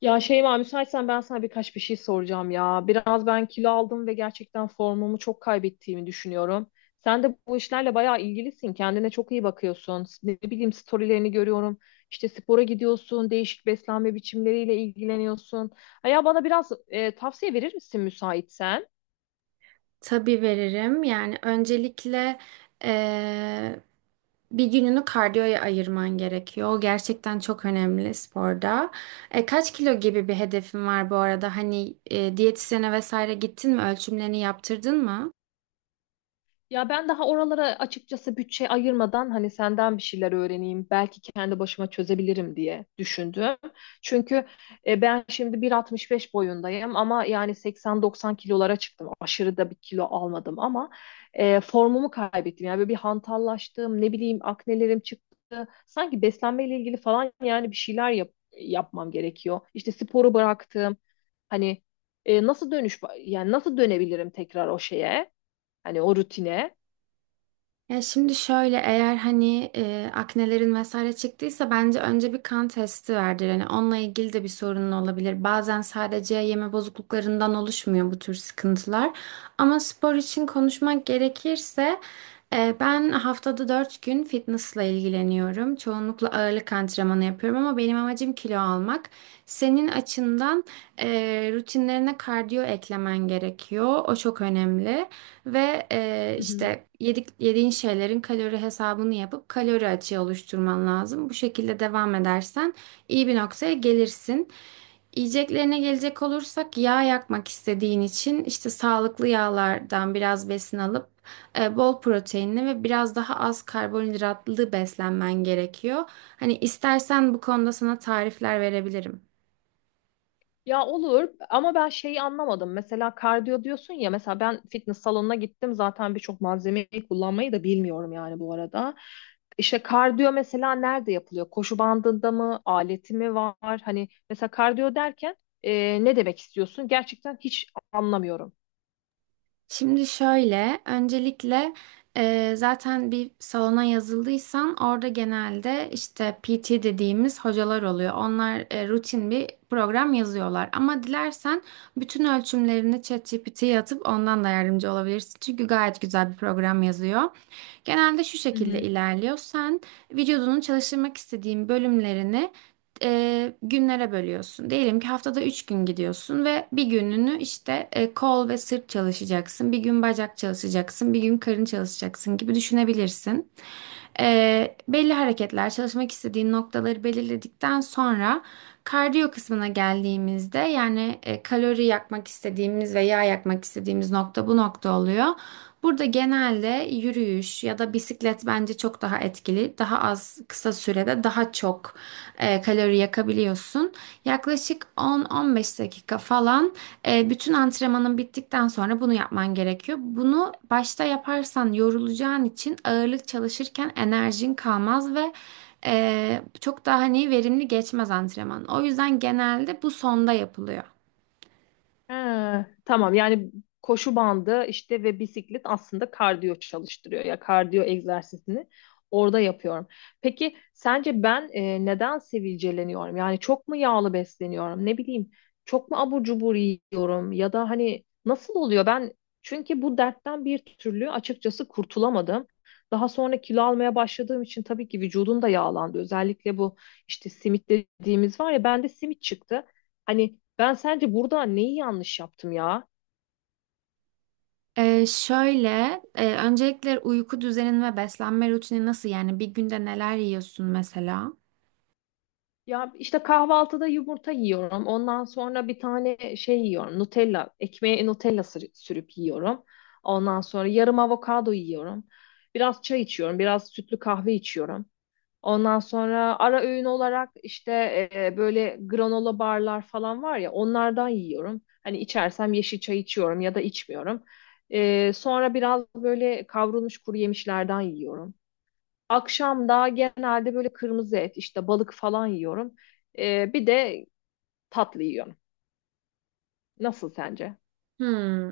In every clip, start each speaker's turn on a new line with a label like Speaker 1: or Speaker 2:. Speaker 1: Ya Şeyma müsaitsen ben sana birkaç bir şey soracağım ya. Biraz ben kilo aldım ve gerçekten formumu çok kaybettiğimi düşünüyorum. Sen de bu işlerle bayağı ilgilisin. Kendine çok iyi bakıyorsun. Ne bileyim storylerini görüyorum. İşte spora gidiyorsun, değişik beslenme biçimleriyle ilgileniyorsun. Ha ya bana biraz tavsiye verir misin müsaitsen?
Speaker 2: Tabii veririm. Yani öncelikle eee, bir gününü kardiyoya ayırman gerekiyor. O gerçekten çok önemli sporda. Kaç kilo gibi bir hedefin var bu arada? Hani diyetisyene vesaire gittin mi? Ölçümlerini yaptırdın mı?
Speaker 1: Ya ben daha oralara açıkçası bütçe ayırmadan hani senden bir şeyler öğreneyim, belki kendi başıma çözebilirim diye düşündüm. Çünkü ben şimdi 1.65 boyundayım ama yani 80-90 kilolara çıktım. Aşırı da bir kilo almadım ama formumu kaybettim. Yani böyle bir hantallaştım, ne bileyim aknelerim çıktı. Sanki beslenmeyle ilgili falan yani bir yapmam gerekiyor. İşte sporu bıraktım. Hani nasıl dönüş yani nasıl dönebilirim tekrar o şeye? Hani o rutine.
Speaker 2: Ya şimdi şöyle, eğer hani aknelerin vesaire çıktıysa bence önce bir kan testi verdir. Hani onunla ilgili de bir sorunun olabilir. Bazen sadece yeme bozukluklarından oluşmuyor bu tür sıkıntılar. Ama spor için konuşmak gerekirse ben haftada 4 gün fitnessla ilgileniyorum. Çoğunlukla ağırlık antrenmanı yapıyorum ama benim amacım kilo almak. Senin açından rutinlerine kardiyo eklemen gerekiyor. O çok önemli. Ve
Speaker 1: Hı hı.
Speaker 2: işte yediğin şeylerin kalori hesabını yapıp kalori açığı oluşturman lazım. Bu şekilde devam edersen iyi bir noktaya gelirsin. Yiyeceklerine gelecek olursak, yağ yakmak istediğin için işte sağlıklı yağlardan biraz besin alıp bol proteinli ve biraz daha az karbonhidratlı beslenmen gerekiyor. Hani istersen bu konuda sana tarifler verebilirim.
Speaker 1: Ya olur ama ben şeyi anlamadım. Mesela kardiyo diyorsun ya mesela ben fitness salonuna gittim zaten birçok malzemeyi kullanmayı da bilmiyorum yani bu arada. İşte kardiyo mesela nerede yapılıyor? Koşu bandında mı? Aleti mi var? Hani mesela kardiyo derken ne demek istiyorsun? Gerçekten hiç anlamıyorum.
Speaker 2: Şimdi şöyle, öncelikle zaten bir salona yazıldıysan orada genelde işte PT dediğimiz hocalar oluyor. Onlar rutin bir program yazıyorlar. Ama dilersen bütün ölçümlerini ChatGPT'ye atıp ondan da yardımcı olabilirsin. Çünkü gayet güzel bir program yazıyor. Genelde şu
Speaker 1: Hı
Speaker 2: şekilde
Speaker 1: hı.
Speaker 2: ilerliyor. Sen vücudunun çalıştırmak istediğin bölümlerini günlere bölüyorsun. Diyelim ki haftada 3 gün gidiyorsun ve bir gününü işte kol ve sırt çalışacaksın. Bir gün bacak çalışacaksın. Bir gün karın çalışacaksın gibi düşünebilirsin. Belli hareketler çalışmak istediğin noktaları belirledikten sonra kardiyo kısmına geldiğimizde yani kalori yakmak istediğimiz ve yağ yakmak istediğimiz nokta bu nokta oluyor. Burada genelde yürüyüş ya da bisiklet bence çok daha etkili. Daha az kısa sürede daha çok kalori yakabiliyorsun. Yaklaşık 10-15 dakika falan bütün antrenmanın bittikten sonra bunu yapman gerekiyor. Bunu başta yaparsan yorulacağın için ağırlık çalışırken enerjin kalmaz ve çok daha hani verimli geçmez antrenman. O yüzden genelde bu sonda yapılıyor.
Speaker 1: Ha, tamam yani koşu bandı işte ve bisiklet aslında kardiyo çalıştırıyor ya kardiyo egzersizini orada yapıyorum. Peki sence ben neden sivilceleniyorum? Yani çok mu yağlı besleniyorum? Ne bileyim çok mu abur cubur yiyorum ya da hani nasıl oluyor? Ben çünkü bu dertten bir türlü açıkçası kurtulamadım. Daha sonra kilo almaya başladığım için tabii ki vücudum da yağlandı. Özellikle bu işte simit dediğimiz var ya bende simit çıktı. Hani ben sence burada neyi yanlış yaptım ya?
Speaker 2: Şöyle, öncelikle uyku düzenin ve beslenme rutini nasıl? Yani bir günde neler yiyorsun mesela?
Speaker 1: Ya işte kahvaltıda yumurta yiyorum. Ondan sonra bir tane şey yiyorum. Nutella, ekmeğe sürüp yiyorum. Ondan sonra yarım avokado yiyorum. Biraz çay içiyorum, biraz sütlü kahve içiyorum. Ondan sonra ara öğün olarak işte böyle granola barlar falan var ya onlardan yiyorum. Hani içersem yeşil çay içiyorum ya da içmiyorum. Sonra biraz böyle kavrulmuş kuru yemişlerden yiyorum. Akşam da genelde böyle kırmızı et, işte balık falan yiyorum. Bir de tatlı yiyorum. Nasıl sence?
Speaker 2: Hmm.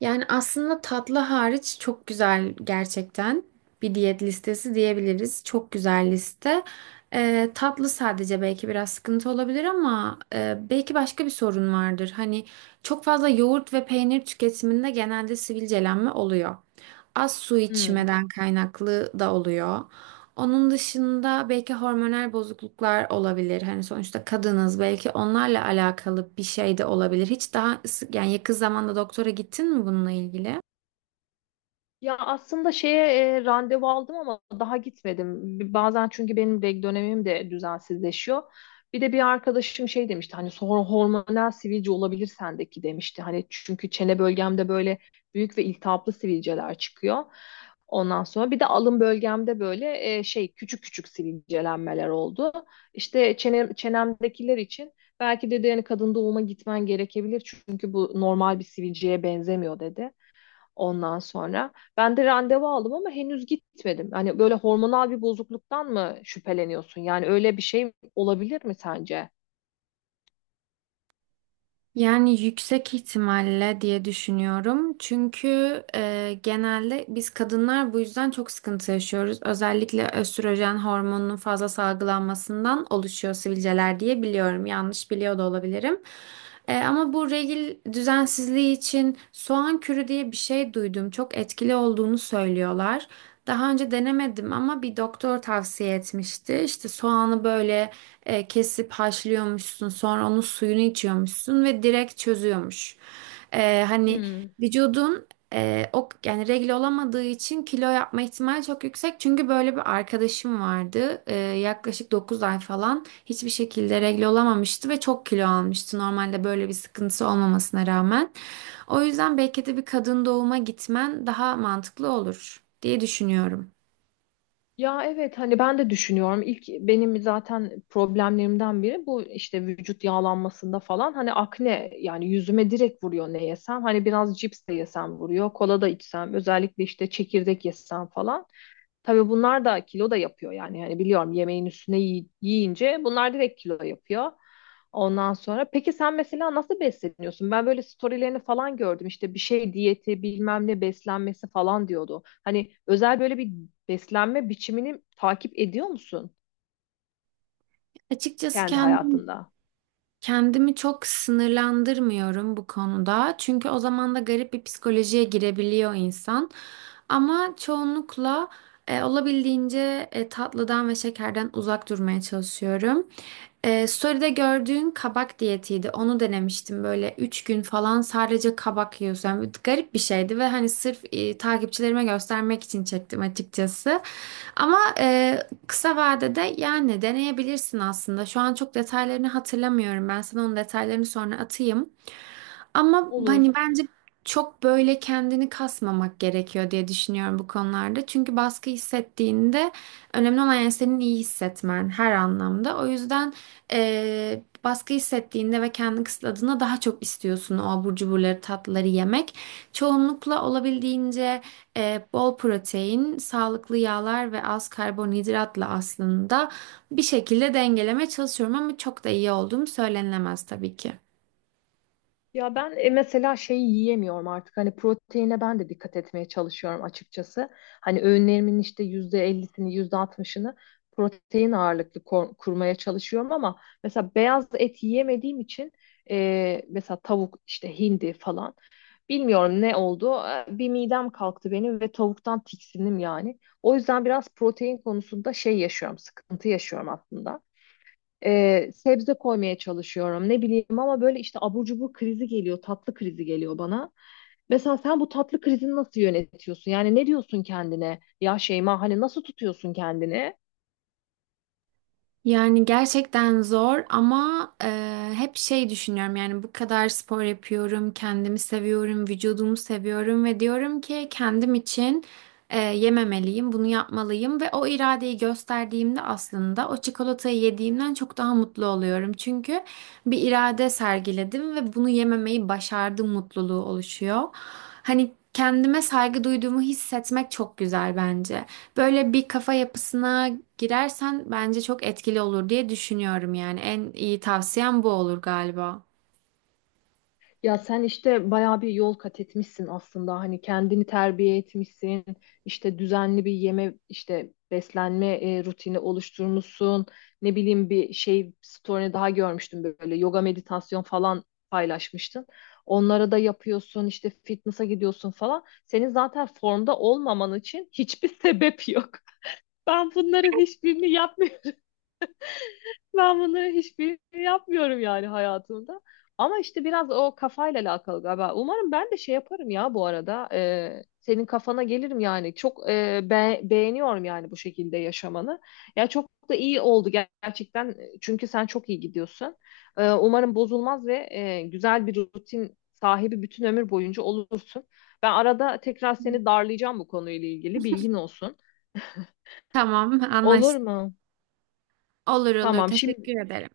Speaker 2: Yani aslında tatlı hariç çok güzel gerçekten bir diyet listesi diyebiliriz. Çok güzel liste. Tatlı sadece belki biraz sıkıntı olabilir ama belki başka bir sorun vardır. Hani çok fazla yoğurt ve peynir tüketiminde genelde sivilcelenme oluyor. Az su
Speaker 1: Hmm.
Speaker 2: içmeden kaynaklı da oluyor. Onun dışında belki hormonal bozukluklar olabilir. Hani sonuçta kadınız, belki onlarla alakalı bir şey de olabilir. Hiç daha, yani yakın zamanda doktora gittin mi bununla ilgili?
Speaker 1: Ya aslında şeye randevu aldım ama daha gitmedim. Bazen çünkü benim reg dönemim de düzensizleşiyor. Bir de bir arkadaşım şey demişti hani sonra hormonal sivilce olabilir sendeki demişti. Hani çünkü çene bölgemde böyle büyük ve iltihaplı sivilceler çıkıyor. Ondan sonra bir de alın bölgemde böyle küçük küçük sivilcelenmeler oldu. İşte çenemdekiler için belki dedi yani kadın doğuma gitmen gerekebilir çünkü bu normal bir sivilceye benzemiyor dedi. Ondan sonra ben de randevu aldım ama henüz gitmedim. Hani böyle hormonal bir bozukluktan mı şüpheleniyorsun? Yani öyle bir şey olabilir mi sence?
Speaker 2: Yani yüksek ihtimalle diye düşünüyorum. Çünkü genelde biz kadınlar bu yüzden çok sıkıntı yaşıyoruz. Özellikle östrojen hormonunun fazla salgılanmasından oluşuyor sivilceler diye biliyorum. Yanlış biliyor da olabilirim. Ama bu regil düzensizliği için soğan kürü diye bir şey duydum. Çok etkili olduğunu söylüyorlar. Daha önce denemedim ama bir doktor tavsiye etmişti. İşte soğanı böyle kesip haşlıyormuşsun, sonra onun suyunu içiyormuşsun ve direkt çözüyormuş. Hani
Speaker 1: Hmm.
Speaker 2: vücudun o yani regle olamadığı için kilo yapma ihtimali çok yüksek. Çünkü böyle bir arkadaşım vardı. Yaklaşık 9 ay falan hiçbir şekilde regle olamamıştı ve çok kilo almıştı. Normalde böyle bir sıkıntısı olmamasına rağmen. O yüzden belki de bir kadın doğuma gitmen daha mantıklı olur diye düşünüyorum.
Speaker 1: Ya evet hani ben de düşünüyorum. İlk benim zaten problemlerimden biri bu işte vücut yağlanmasında falan. Hani akne yani yüzüme direkt vuruyor ne yesem. Hani biraz cips de yesem vuruyor. Kola da içsem özellikle işte çekirdek yesem falan. Tabii bunlar da kilo da yapıyor yani. Yani biliyorum yemeğin üstüne yiyince bunlar direkt kilo yapıyor. Ondan sonra peki sen mesela nasıl besleniyorsun? Ben böyle storylerini falan gördüm. İşte bir şey diyeti, bilmem ne beslenmesi falan diyordu. Hani özel böyle bir beslenme biçimini takip ediyor musun
Speaker 2: Açıkçası
Speaker 1: kendi hayatında?
Speaker 2: kendimi çok sınırlandırmıyorum bu konuda. Çünkü o zaman da garip bir psikolojiye girebiliyor insan. Ama çoğunlukla olabildiğince tatlıdan ve şekerden uzak durmaya çalışıyorum. Story'de gördüğün kabak diyetiydi. Onu denemiştim, böyle 3 gün falan sadece kabak yiyorsun. Yani garip bir şeydi ve hani sırf takipçilerime göstermek için çektim açıkçası. Ama kısa vadede yani deneyebilirsin aslında. Şu an çok detaylarını hatırlamıyorum. Ben sana onun detaylarını sonra atayım. Ama
Speaker 1: Olur.
Speaker 2: hani bence çok böyle kendini kasmamak gerekiyor diye düşünüyorum bu konularda. Çünkü baskı hissettiğinde önemli olan yani senin iyi hissetmen her anlamda. O yüzden baskı hissettiğinde ve kendini kısıtladığında daha çok istiyorsun o abur cuburları, tatlıları yemek. Çoğunlukla olabildiğince bol protein, sağlıklı yağlar ve az karbonhidratla aslında bir şekilde dengelemeye çalışıyorum ama çok da iyi olduğum söylenilemez tabii ki.
Speaker 1: Ya ben mesela şeyi yiyemiyorum artık. Hani proteine ben de dikkat etmeye çalışıyorum açıkçası. Hani öğünlerimin işte yüzde ellisini, yüzde altmışını kurmaya çalışıyorum ama mesela beyaz et yiyemediğim için mesela tavuk işte hindi falan bilmiyorum ne oldu. Bir midem kalktı benim ve tavuktan tiksindim yani. O yüzden biraz protein konusunda sıkıntı yaşıyorum aslında, sebze koymaya çalışıyorum ne bileyim ama böyle işte abur cubur krizi geliyor tatlı krizi geliyor bana. Mesela sen bu tatlı krizini nasıl yönetiyorsun? Yani ne diyorsun kendine? Ya Şeyma hani nasıl tutuyorsun kendini?
Speaker 2: Yani gerçekten zor ama hep şey düşünüyorum, yani bu kadar spor yapıyorum, kendimi seviyorum, vücudumu seviyorum ve diyorum ki kendim için yememeliyim, bunu yapmalıyım ve o iradeyi gösterdiğimde aslında o çikolatayı yediğimden çok daha mutlu oluyorum. Çünkü bir irade sergiledim ve bunu yememeyi başardım mutluluğu oluşuyor. Hani kendime saygı duyduğumu hissetmek çok güzel bence. Böyle bir kafa yapısına girersen bence çok etkili olur diye düşünüyorum yani. En iyi tavsiyem bu olur galiba.
Speaker 1: Ya sen işte bayağı bir yol kat etmişsin aslında. Hani kendini terbiye etmişsin. İşte düzenli bir yeme, işte beslenme rutini oluşturmuşsun. Ne bileyim bir şey story'ni daha görmüştüm böyle yoga meditasyon falan paylaşmıştın. Onlara da yapıyorsun, işte fitness'a gidiyorsun falan. Senin zaten formda olmaman için hiçbir sebep yok. Ben bunların hiçbirini yapmıyorum. Ben bunları hiçbirini yapmıyorum yani hayatımda. Ama işte biraz o kafayla alakalı galiba. Umarım ben de şey yaparım ya bu arada. Senin kafana gelirim yani. Çok beğeniyorum yani bu şekilde yaşamanı. Ya çok da iyi oldu gerçekten. Çünkü sen çok iyi gidiyorsun. Umarım bozulmaz ve güzel bir rutin sahibi bütün ömür boyunca olursun. Ben arada tekrar seni darlayacağım bu konuyla ilgili. Bilgin olsun.
Speaker 2: Tamam,
Speaker 1: Olur
Speaker 2: anlaştık.
Speaker 1: mu?
Speaker 2: Olur olur.
Speaker 1: Tamam.
Speaker 2: Teşekkür ederim.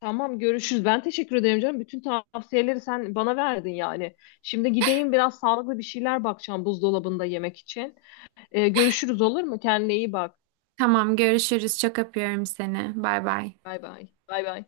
Speaker 1: Tamam, görüşürüz. Ben teşekkür ederim canım. Bütün tavsiyeleri sen bana verdin yani. Şimdi gideyim biraz sağlıklı bir şeyler bakacağım buzdolabında yemek için. Görüşürüz olur mu? Kendine iyi bak.
Speaker 2: Tamam, görüşürüz. Çok öpüyorum seni. Bay bay.
Speaker 1: Bay bay. Bay bay.